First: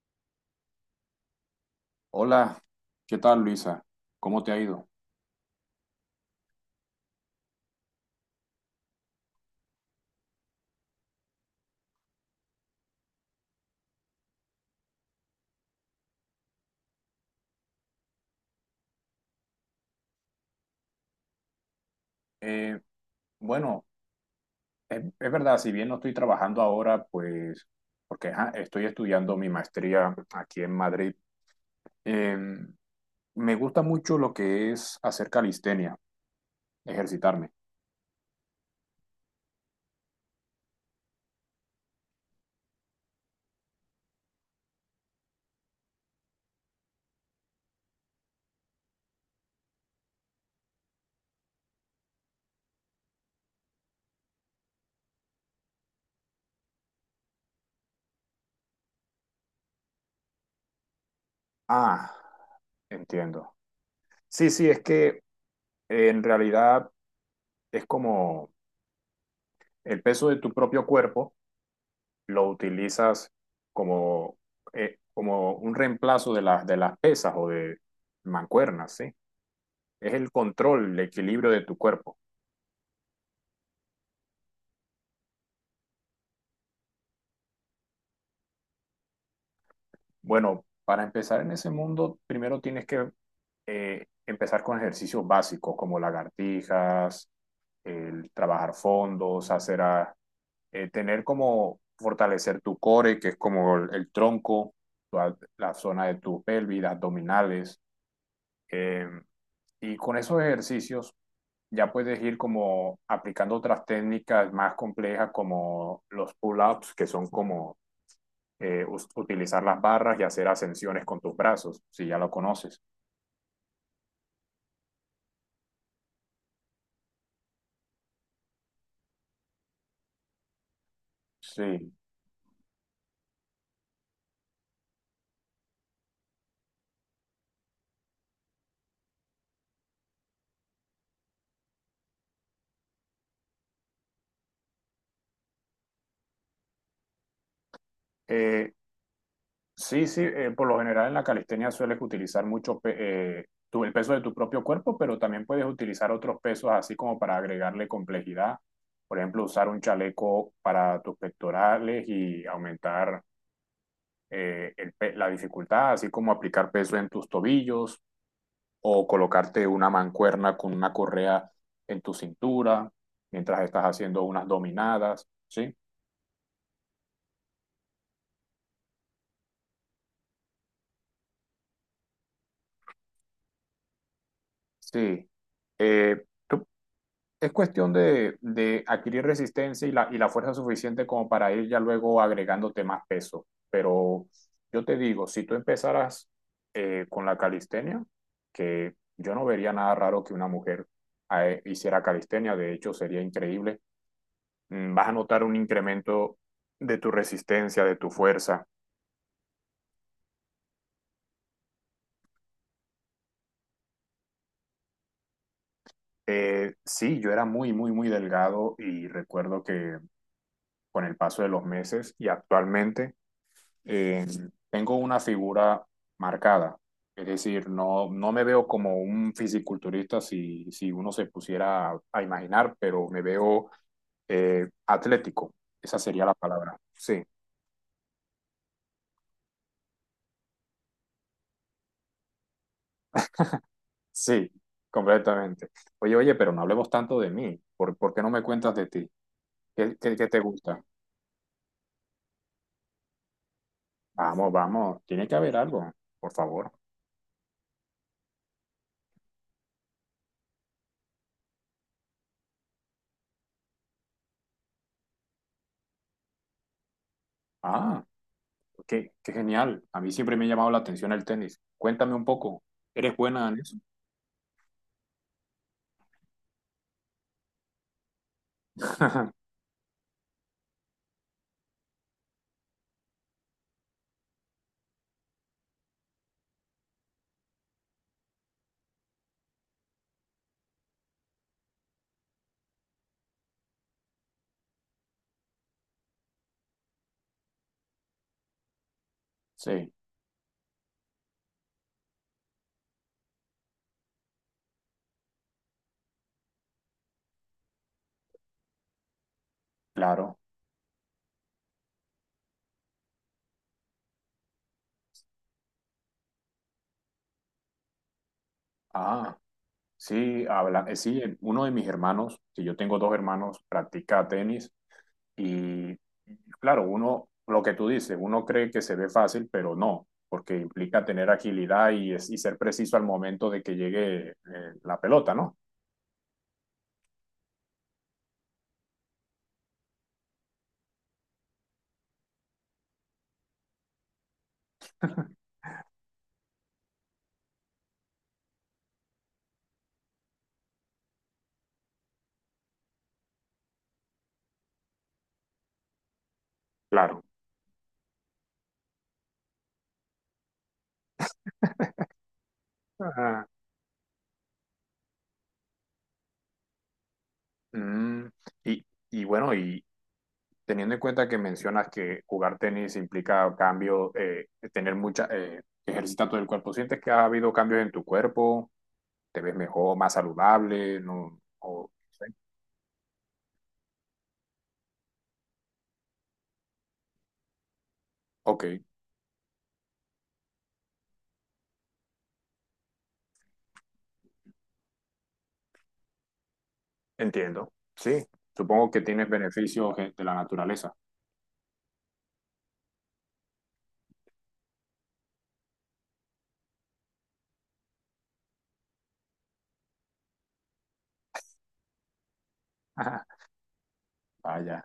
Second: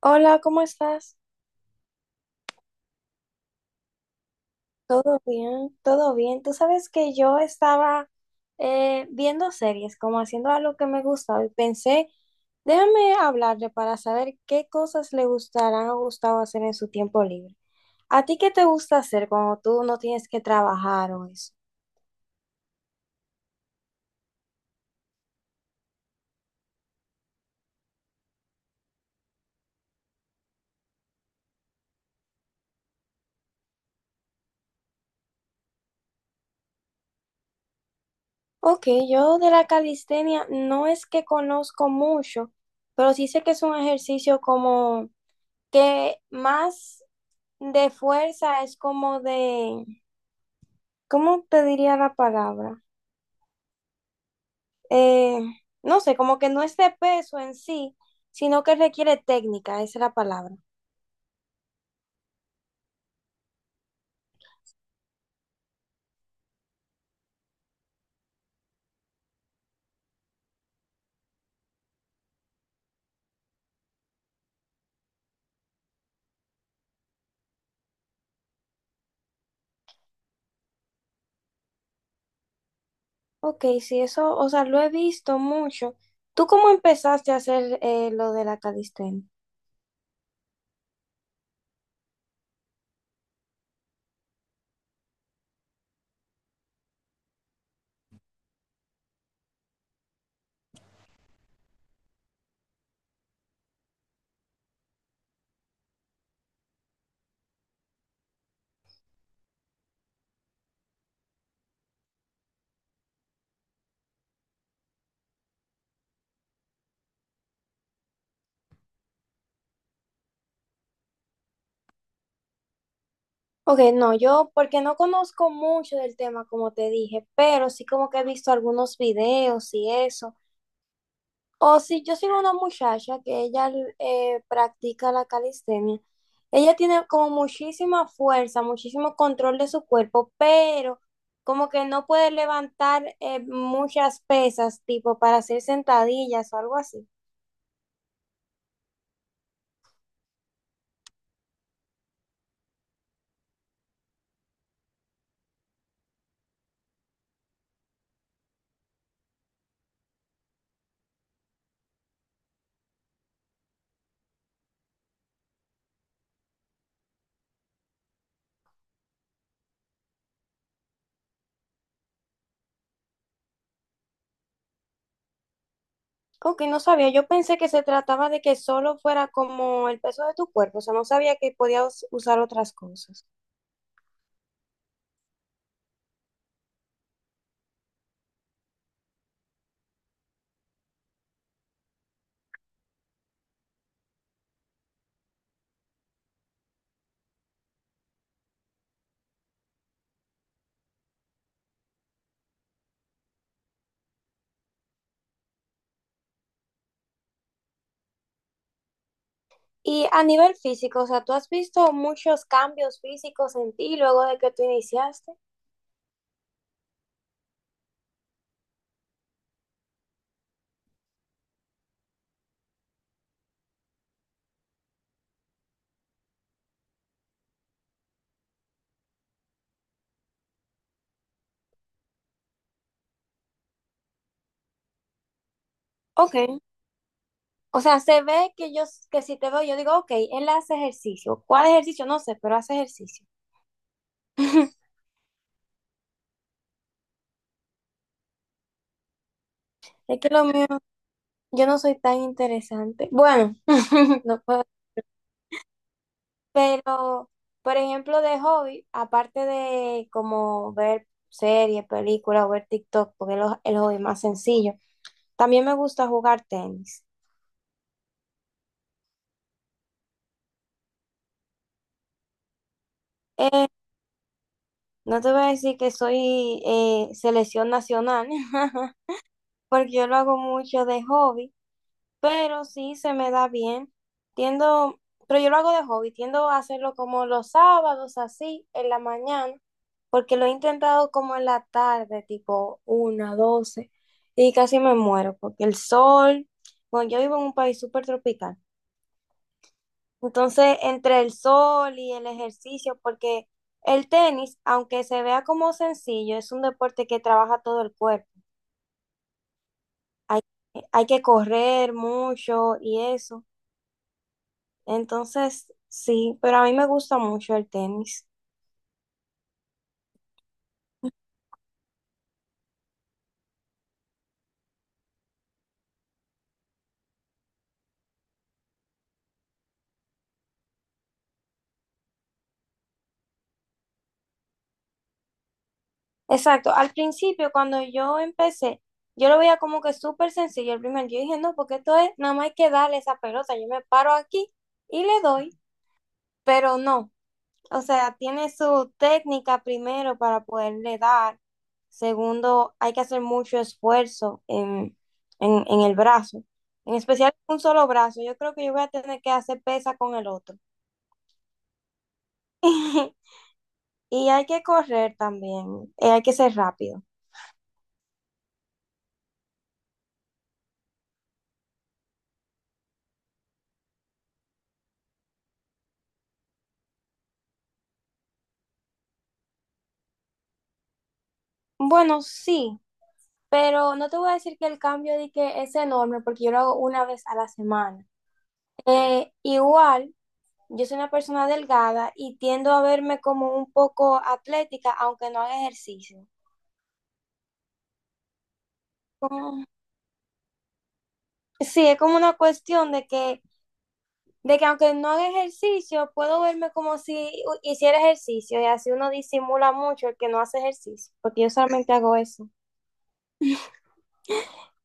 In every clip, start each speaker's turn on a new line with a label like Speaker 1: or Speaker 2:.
Speaker 1: Hola, ¿cómo estás?
Speaker 2: Hola, ¿qué tal Luisa? ¿Cómo te ha ido?
Speaker 1: ¿Todo bien? ¿Todo bien? Tú sabes que yo estaba viendo series, como haciendo algo que me gustaba y pensé, déjame hablarle para saber qué cosas le gustarán o gustaba hacer en su tiempo libre. ¿A ti qué te gusta hacer cuando tú no tienes que trabajar o eso?
Speaker 2: Eh, bueno, es verdad, si bien no estoy trabajando ahora, pues porque ajá, estoy estudiando mi maestría aquí en Madrid. eh, Me gusta mucho lo que es hacer calistenia, ejercitarme.
Speaker 1: Ok, yo de la calistenia no es que conozco mucho, pero sí sé que es un ejercicio como que más de fuerza es como de. ¿Cómo te diría la palabra? Eh, no sé, como que no es de peso en sí, sino que requiere técnica, esa es la palabra.
Speaker 2: Ah, entiendo. Sí, sí, es que en realidad es como el peso de tu propio cuerpo lo utilizas como, como un reemplazo de las pesas o de mancuernas, ¿sí? Es el control, el equilibrio de tu cuerpo.
Speaker 1: Ok, sí, eso, o sea, lo he visto mucho. ¿Tú cómo empezaste a hacer lo de la calistenia?
Speaker 2: Bueno, para empezar en ese mundo, primero tienes que empezar con ejercicios básicos como lagartijas, el trabajar fondos, tener como fortalecer tu core, que es como el tronco, zona de tu pelvis, abdominales. Eh, y con esos ejercicios ya puedes ir como aplicando otras técnicas más complejas como los pull-ups, que son como utilizar las barras y hacer ascensiones con tus brazos, si ya lo conoces.
Speaker 1: Ok, no, yo porque no conozco mucho del tema, como te dije, pero sí como que he visto algunos videos y eso. O
Speaker 2: Sí.
Speaker 1: si yo sigo una muchacha que ella practica la calistenia, ella tiene como muchísima fuerza, muchísimo control de su cuerpo, pero como que no puede levantar muchas pesas, tipo para hacer sentadillas o algo así.
Speaker 2: Eh, sí, sí, por lo general en la calistenia sueles utilizar mucho el peso de tu propio cuerpo, pero también puedes utilizar otros pesos así como para agregarle complejidad. Por ejemplo, usar un chaleco para tus pectorales y aumentar el la dificultad, así como aplicar peso en tus tobillos o colocarte una mancuerna con una correa en tu cintura mientras estás haciendo unas dominadas, ¿sí?
Speaker 1: Como que no sabía, yo pensé que se trataba de que solo fuera como el peso de tu cuerpo, o sea, no sabía que podías usar otras cosas.
Speaker 2: Sí. Eh, tú- es cuestión de adquirir resistencia y y la fuerza suficiente como para ir ya luego agregándote más peso. Pero yo te digo, si tú empezaras con la calistenia, que yo no vería nada raro que una mujer hiciera calistenia, de hecho sería increíble, vas a notar un incremento de tu resistencia, de tu fuerza.
Speaker 1: Y a nivel físico, o sea, ¿tú has visto muchos cambios físicos en ti luego de que tú iniciaste?
Speaker 2: Sí, yo era muy, muy, muy delgado y recuerdo que con el paso de los meses y actualmente eh, tengo una figura marcada. Es decir, no, no me veo como un fisiculturista si uno se pusiera a imaginar, pero me veo atlético. Esa sería la
Speaker 1: Ok.
Speaker 2: palabra. Sí,
Speaker 1: O sea, se ve que yo, que si te veo, yo digo, ok, él hace ejercicio. ¿Cuál ejercicio? No sé, pero hace ejercicio.
Speaker 2: sí, completamente. Oye, oye, pero no hablemos tanto de mí. Por qué no me cuentas de ti?
Speaker 1: Es
Speaker 2: Qué
Speaker 1: que
Speaker 2: te
Speaker 1: lo mío,
Speaker 2: gusta?
Speaker 1: yo no soy tan interesante. Bueno, no
Speaker 2: Vamos,
Speaker 1: puedo.
Speaker 2: vamos, tiene que haber algo, por favor.
Speaker 1: Pero, por ejemplo, de hobby, aparte de como ver series, películas o ver TikTok, porque es lo- el hobby más sencillo, también me gusta jugar tenis.
Speaker 2: Ah. Qué genial. A mí siempre me ha llamado la atención el tenis. Cuéntame un poco. ¿Eres buena en eso?
Speaker 1: No te voy a decir que soy selección nacional, porque yo lo hago mucho de hobby. Pero sí se me da bien. Tiendo, pero yo lo hago de hobby, tiendo a hacerlo como los sábados, así, en la mañana, porque lo he intentado como en la tarde, tipo una, doce, y casi me muero, porque el sol, bueno, yo vivo en un país súper tropical.
Speaker 2: Sí,
Speaker 1: Entonces, entre el sol y el ejercicio, porque el tenis, aunque se vea como sencillo, es un deporte que trabaja todo el cuerpo.
Speaker 2: claro.
Speaker 1: Hay, hay que correr mucho y eso. Entonces, sí, pero a mí me gusta mucho el tenis.
Speaker 2: Ah, sí, habla, sí, uno de mis hermanos, si yo tengo dos hermanos, practica tenis y claro, uno, lo que tú dices, uno cree que se ve fácil, pero no, porque implica tener agilidad y, y ser preciso al momento de que llegue la pelota, ¿no?
Speaker 1: Exacto, al principio cuando yo empecé, yo lo veía como que súper sencillo el primer día. Yo dije, no, porque esto es, nada más hay que darle esa pelota, yo me paro aquí y le doy, pero no. O sea, tiene su técnica primero para poderle dar. Segundo, hay que hacer mucho esfuerzo en el brazo. En
Speaker 2: Claro.
Speaker 1: especial un solo brazo. Yo creo que yo voy a tener que hacer pesa con el otro.
Speaker 2: Ajá.
Speaker 1: Y hay que correr también, hay que ser rápido.
Speaker 2: Mm, y, bueno, y, teniendo en cuenta que mencionas que jugar tenis implica cambio, tener ejercitar todo el cuerpo, ¿sientes que ha habido cambios en tu cuerpo? ¿Te ves mejor, más saludable? No, o,
Speaker 1: Bueno, sí, pero no te voy a decir que el cambio de que es enorme porque yo lo hago una vez a la semana.
Speaker 2: ok,
Speaker 1: Igual, yo soy una persona delgada y tiendo a verme como un poco atlética, aunque no haga ejercicio.
Speaker 2: entiendo. Sí, supongo que tienes
Speaker 1: Como-
Speaker 2: beneficios de la naturaleza.
Speaker 1: sí, es como una cuestión de que. De que aunque no haga ejercicio, puedo verme como si hu- hiciera ejercicio y así uno disimula mucho el que no hace ejercicio, porque yo solamente hago eso.
Speaker 2: Vaya.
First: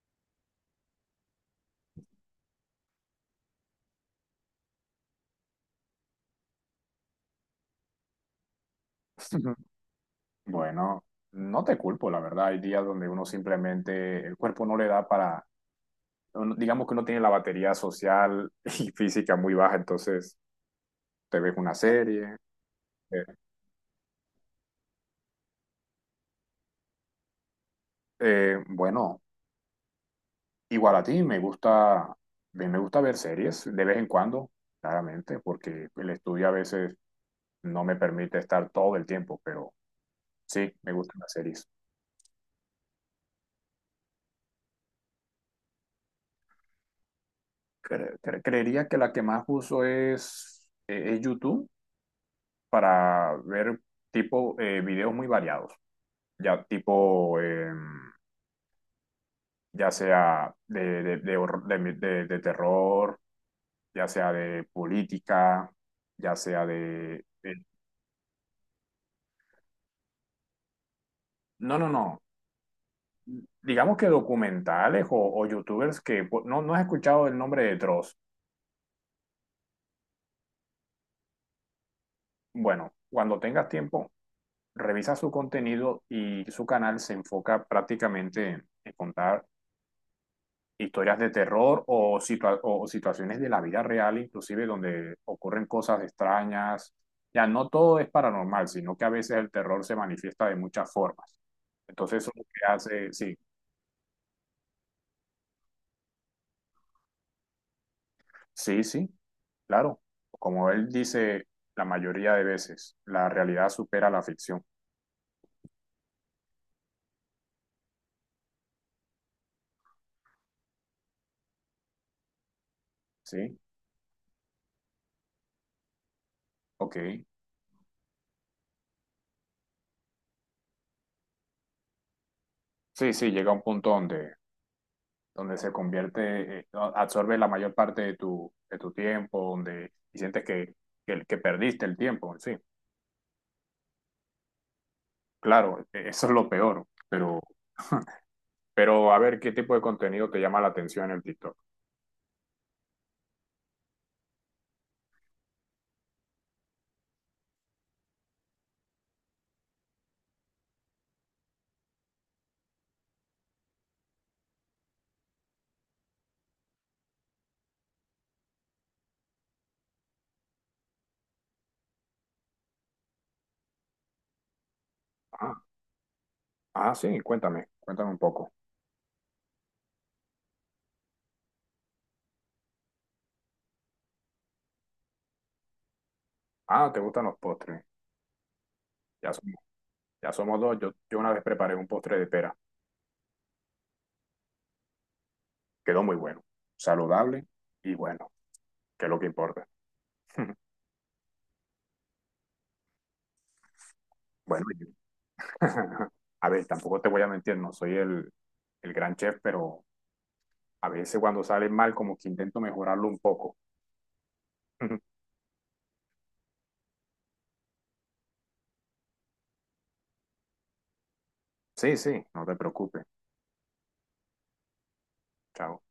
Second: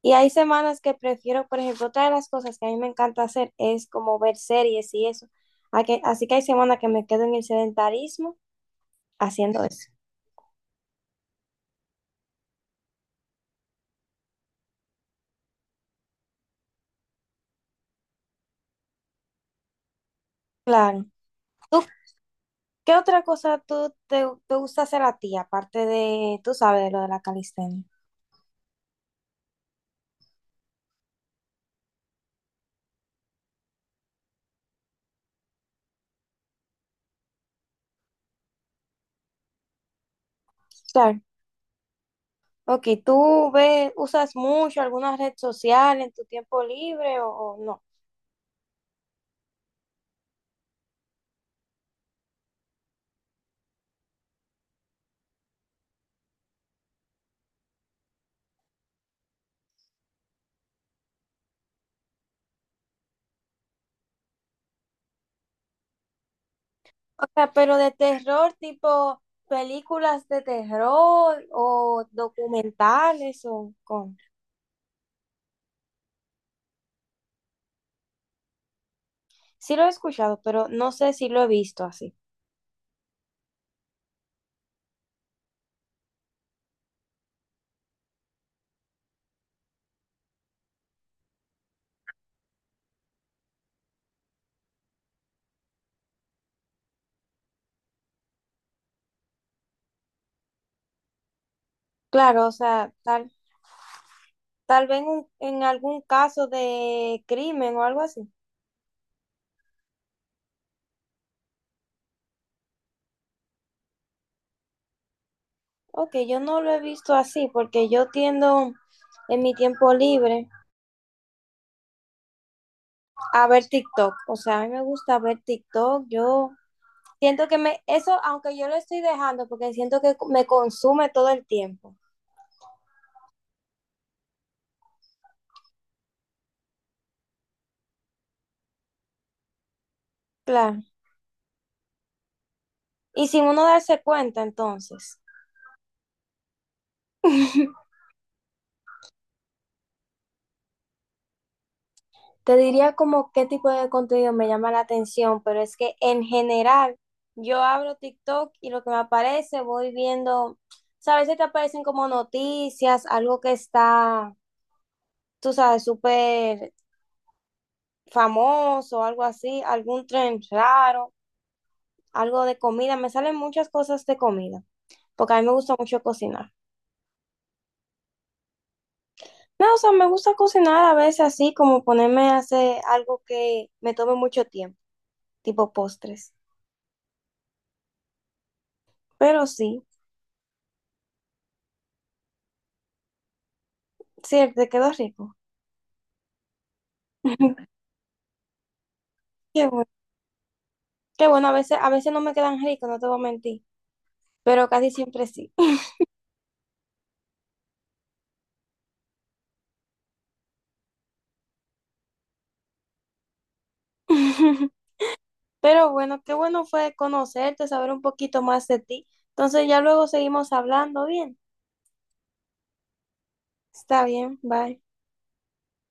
Speaker 1: Y hay semanas que prefiero, por ejemplo, otra de las cosas que a mí me encanta hacer es como ver series y eso. A que- Así que hay semanas que me quedo en el sedentarismo haciendo eso.
Speaker 2: Bueno, no te culpo, la verdad. Hay días donde uno simplemente, el cuerpo no le da para, digamos que uno tiene la batería social y física muy baja, entonces
Speaker 1: Claro.
Speaker 2: te ves una
Speaker 1: ¿Tú
Speaker 2: serie,
Speaker 1: qué otra
Speaker 2: eh,
Speaker 1: cosa tú te, te gusta hacer a ti, aparte de, tú sabes, de lo de la calistenia?
Speaker 2: Bueno, igual a ti, me gusta, a mí me gusta ver series de vez en cuando, claramente, porque el estudio a veces no me permite estar todo el tiempo, pero sí, me gustan
Speaker 1: Claro.
Speaker 2: las series.
Speaker 1: Ok, ¿tú ves, usas mucho alguna red social en tu tiempo libre o no?
Speaker 2: Creería que la que más uso es YouTube para ver tipo videos muy variados, ya tipo, ya sea de horror- de terror, ya sea de política, ya sea de...
Speaker 1: O sea, pero de terror, tipo películas de terror
Speaker 2: no, no,
Speaker 1: o
Speaker 2: no.
Speaker 1: documentales o
Speaker 2: Digamos que
Speaker 1: con...
Speaker 2: documentales o youtubers que no, no has escuchado el nombre de Dross.
Speaker 1: Sí lo he escuchado, pero no sé si lo he visto así.
Speaker 2: Bueno, cuando tengas tiempo, revisa su contenido y su canal se enfoca prácticamente en contar historias de terror o, o situaciones de la vida real, inclusive donde ocurren cosas extrañas. Ya no todo es paranormal, sino que a veces el terror se manifiesta de muchas formas. Entonces, eso es lo
Speaker 1: Claro, o
Speaker 2: que
Speaker 1: sea,
Speaker 2: hace,
Speaker 1: tal,
Speaker 2: sí.
Speaker 1: tal vez en, un- en algún caso de crimen o algo así.
Speaker 2: Sí, sí, claro. Como él dice la mayoría de veces, la realidad supera la ficción,
Speaker 1: Ok, yo no lo he visto así porque yo tiendo en mi tiempo libre a
Speaker 2: ¿sí?
Speaker 1: ver TikTok. O sea, a mí me gusta ver TikTok, yo...
Speaker 2: Ok.
Speaker 1: Siento que me, eso, aunque yo lo estoy dejando, porque siento que me consume todo el tiempo.
Speaker 2: Sí, sí, llega un punto donde, donde se convierte, no, absorbe la mayor parte de de tu tiempo, donde y sientes que,
Speaker 1: Claro.
Speaker 2: que perdiste el tiempo, sí.
Speaker 1: Y sin uno darse cuenta, entonces.
Speaker 2: Claro, eso es lo peor, pero a ver, ¿qué tipo de contenido te llama la atención en el TikTok?
Speaker 1: Te diría como qué tipo de contenido me llama la atención, pero es que en general yo abro TikTok y lo que me aparece voy viendo, ¿sabes? A veces te aparecen como noticias, algo que está, tú sabes, súper famoso, algo así, algún tren raro, algo de comida. Me salen muchas cosas de comida, porque a mí me
Speaker 2: Ah,
Speaker 1: gusta mucho cocinar.
Speaker 2: ah, sí, cuéntame, cuéntame un poco.
Speaker 1: No, o sea, me gusta cocinar a veces así, como ponerme a hacer algo que me tome mucho tiempo, tipo postres.
Speaker 2: Ah, ¿te gustan los postres? Ya
Speaker 1: Pero
Speaker 2: somos,
Speaker 1: sí,
Speaker 2: ya somos dos, yo una vez preparé un postre de pera.
Speaker 1: sí, te quedó rico.
Speaker 2: Quedó muy bueno, saludable y bueno, que es lo que
Speaker 1: Qué
Speaker 2: importa.
Speaker 1: bueno, qué bueno, a veces no me quedan ricos, no te voy a mentir,
Speaker 2: Bueno,
Speaker 1: pero
Speaker 2: y-
Speaker 1: casi siempre sí.
Speaker 2: a ver, tampoco te voy a mentir, no soy el gran chef, pero a veces cuando sale mal, como que intento mejorarlo un poco.
Speaker 1: Pero bueno, qué bueno fue conocerte, saber un poquito más de ti. Entonces ya luego seguimos hablando, bien.
Speaker 2: Sí, sí, no te preocupes.
Speaker 1: Está bien, bye.
Speaker 2: Chao.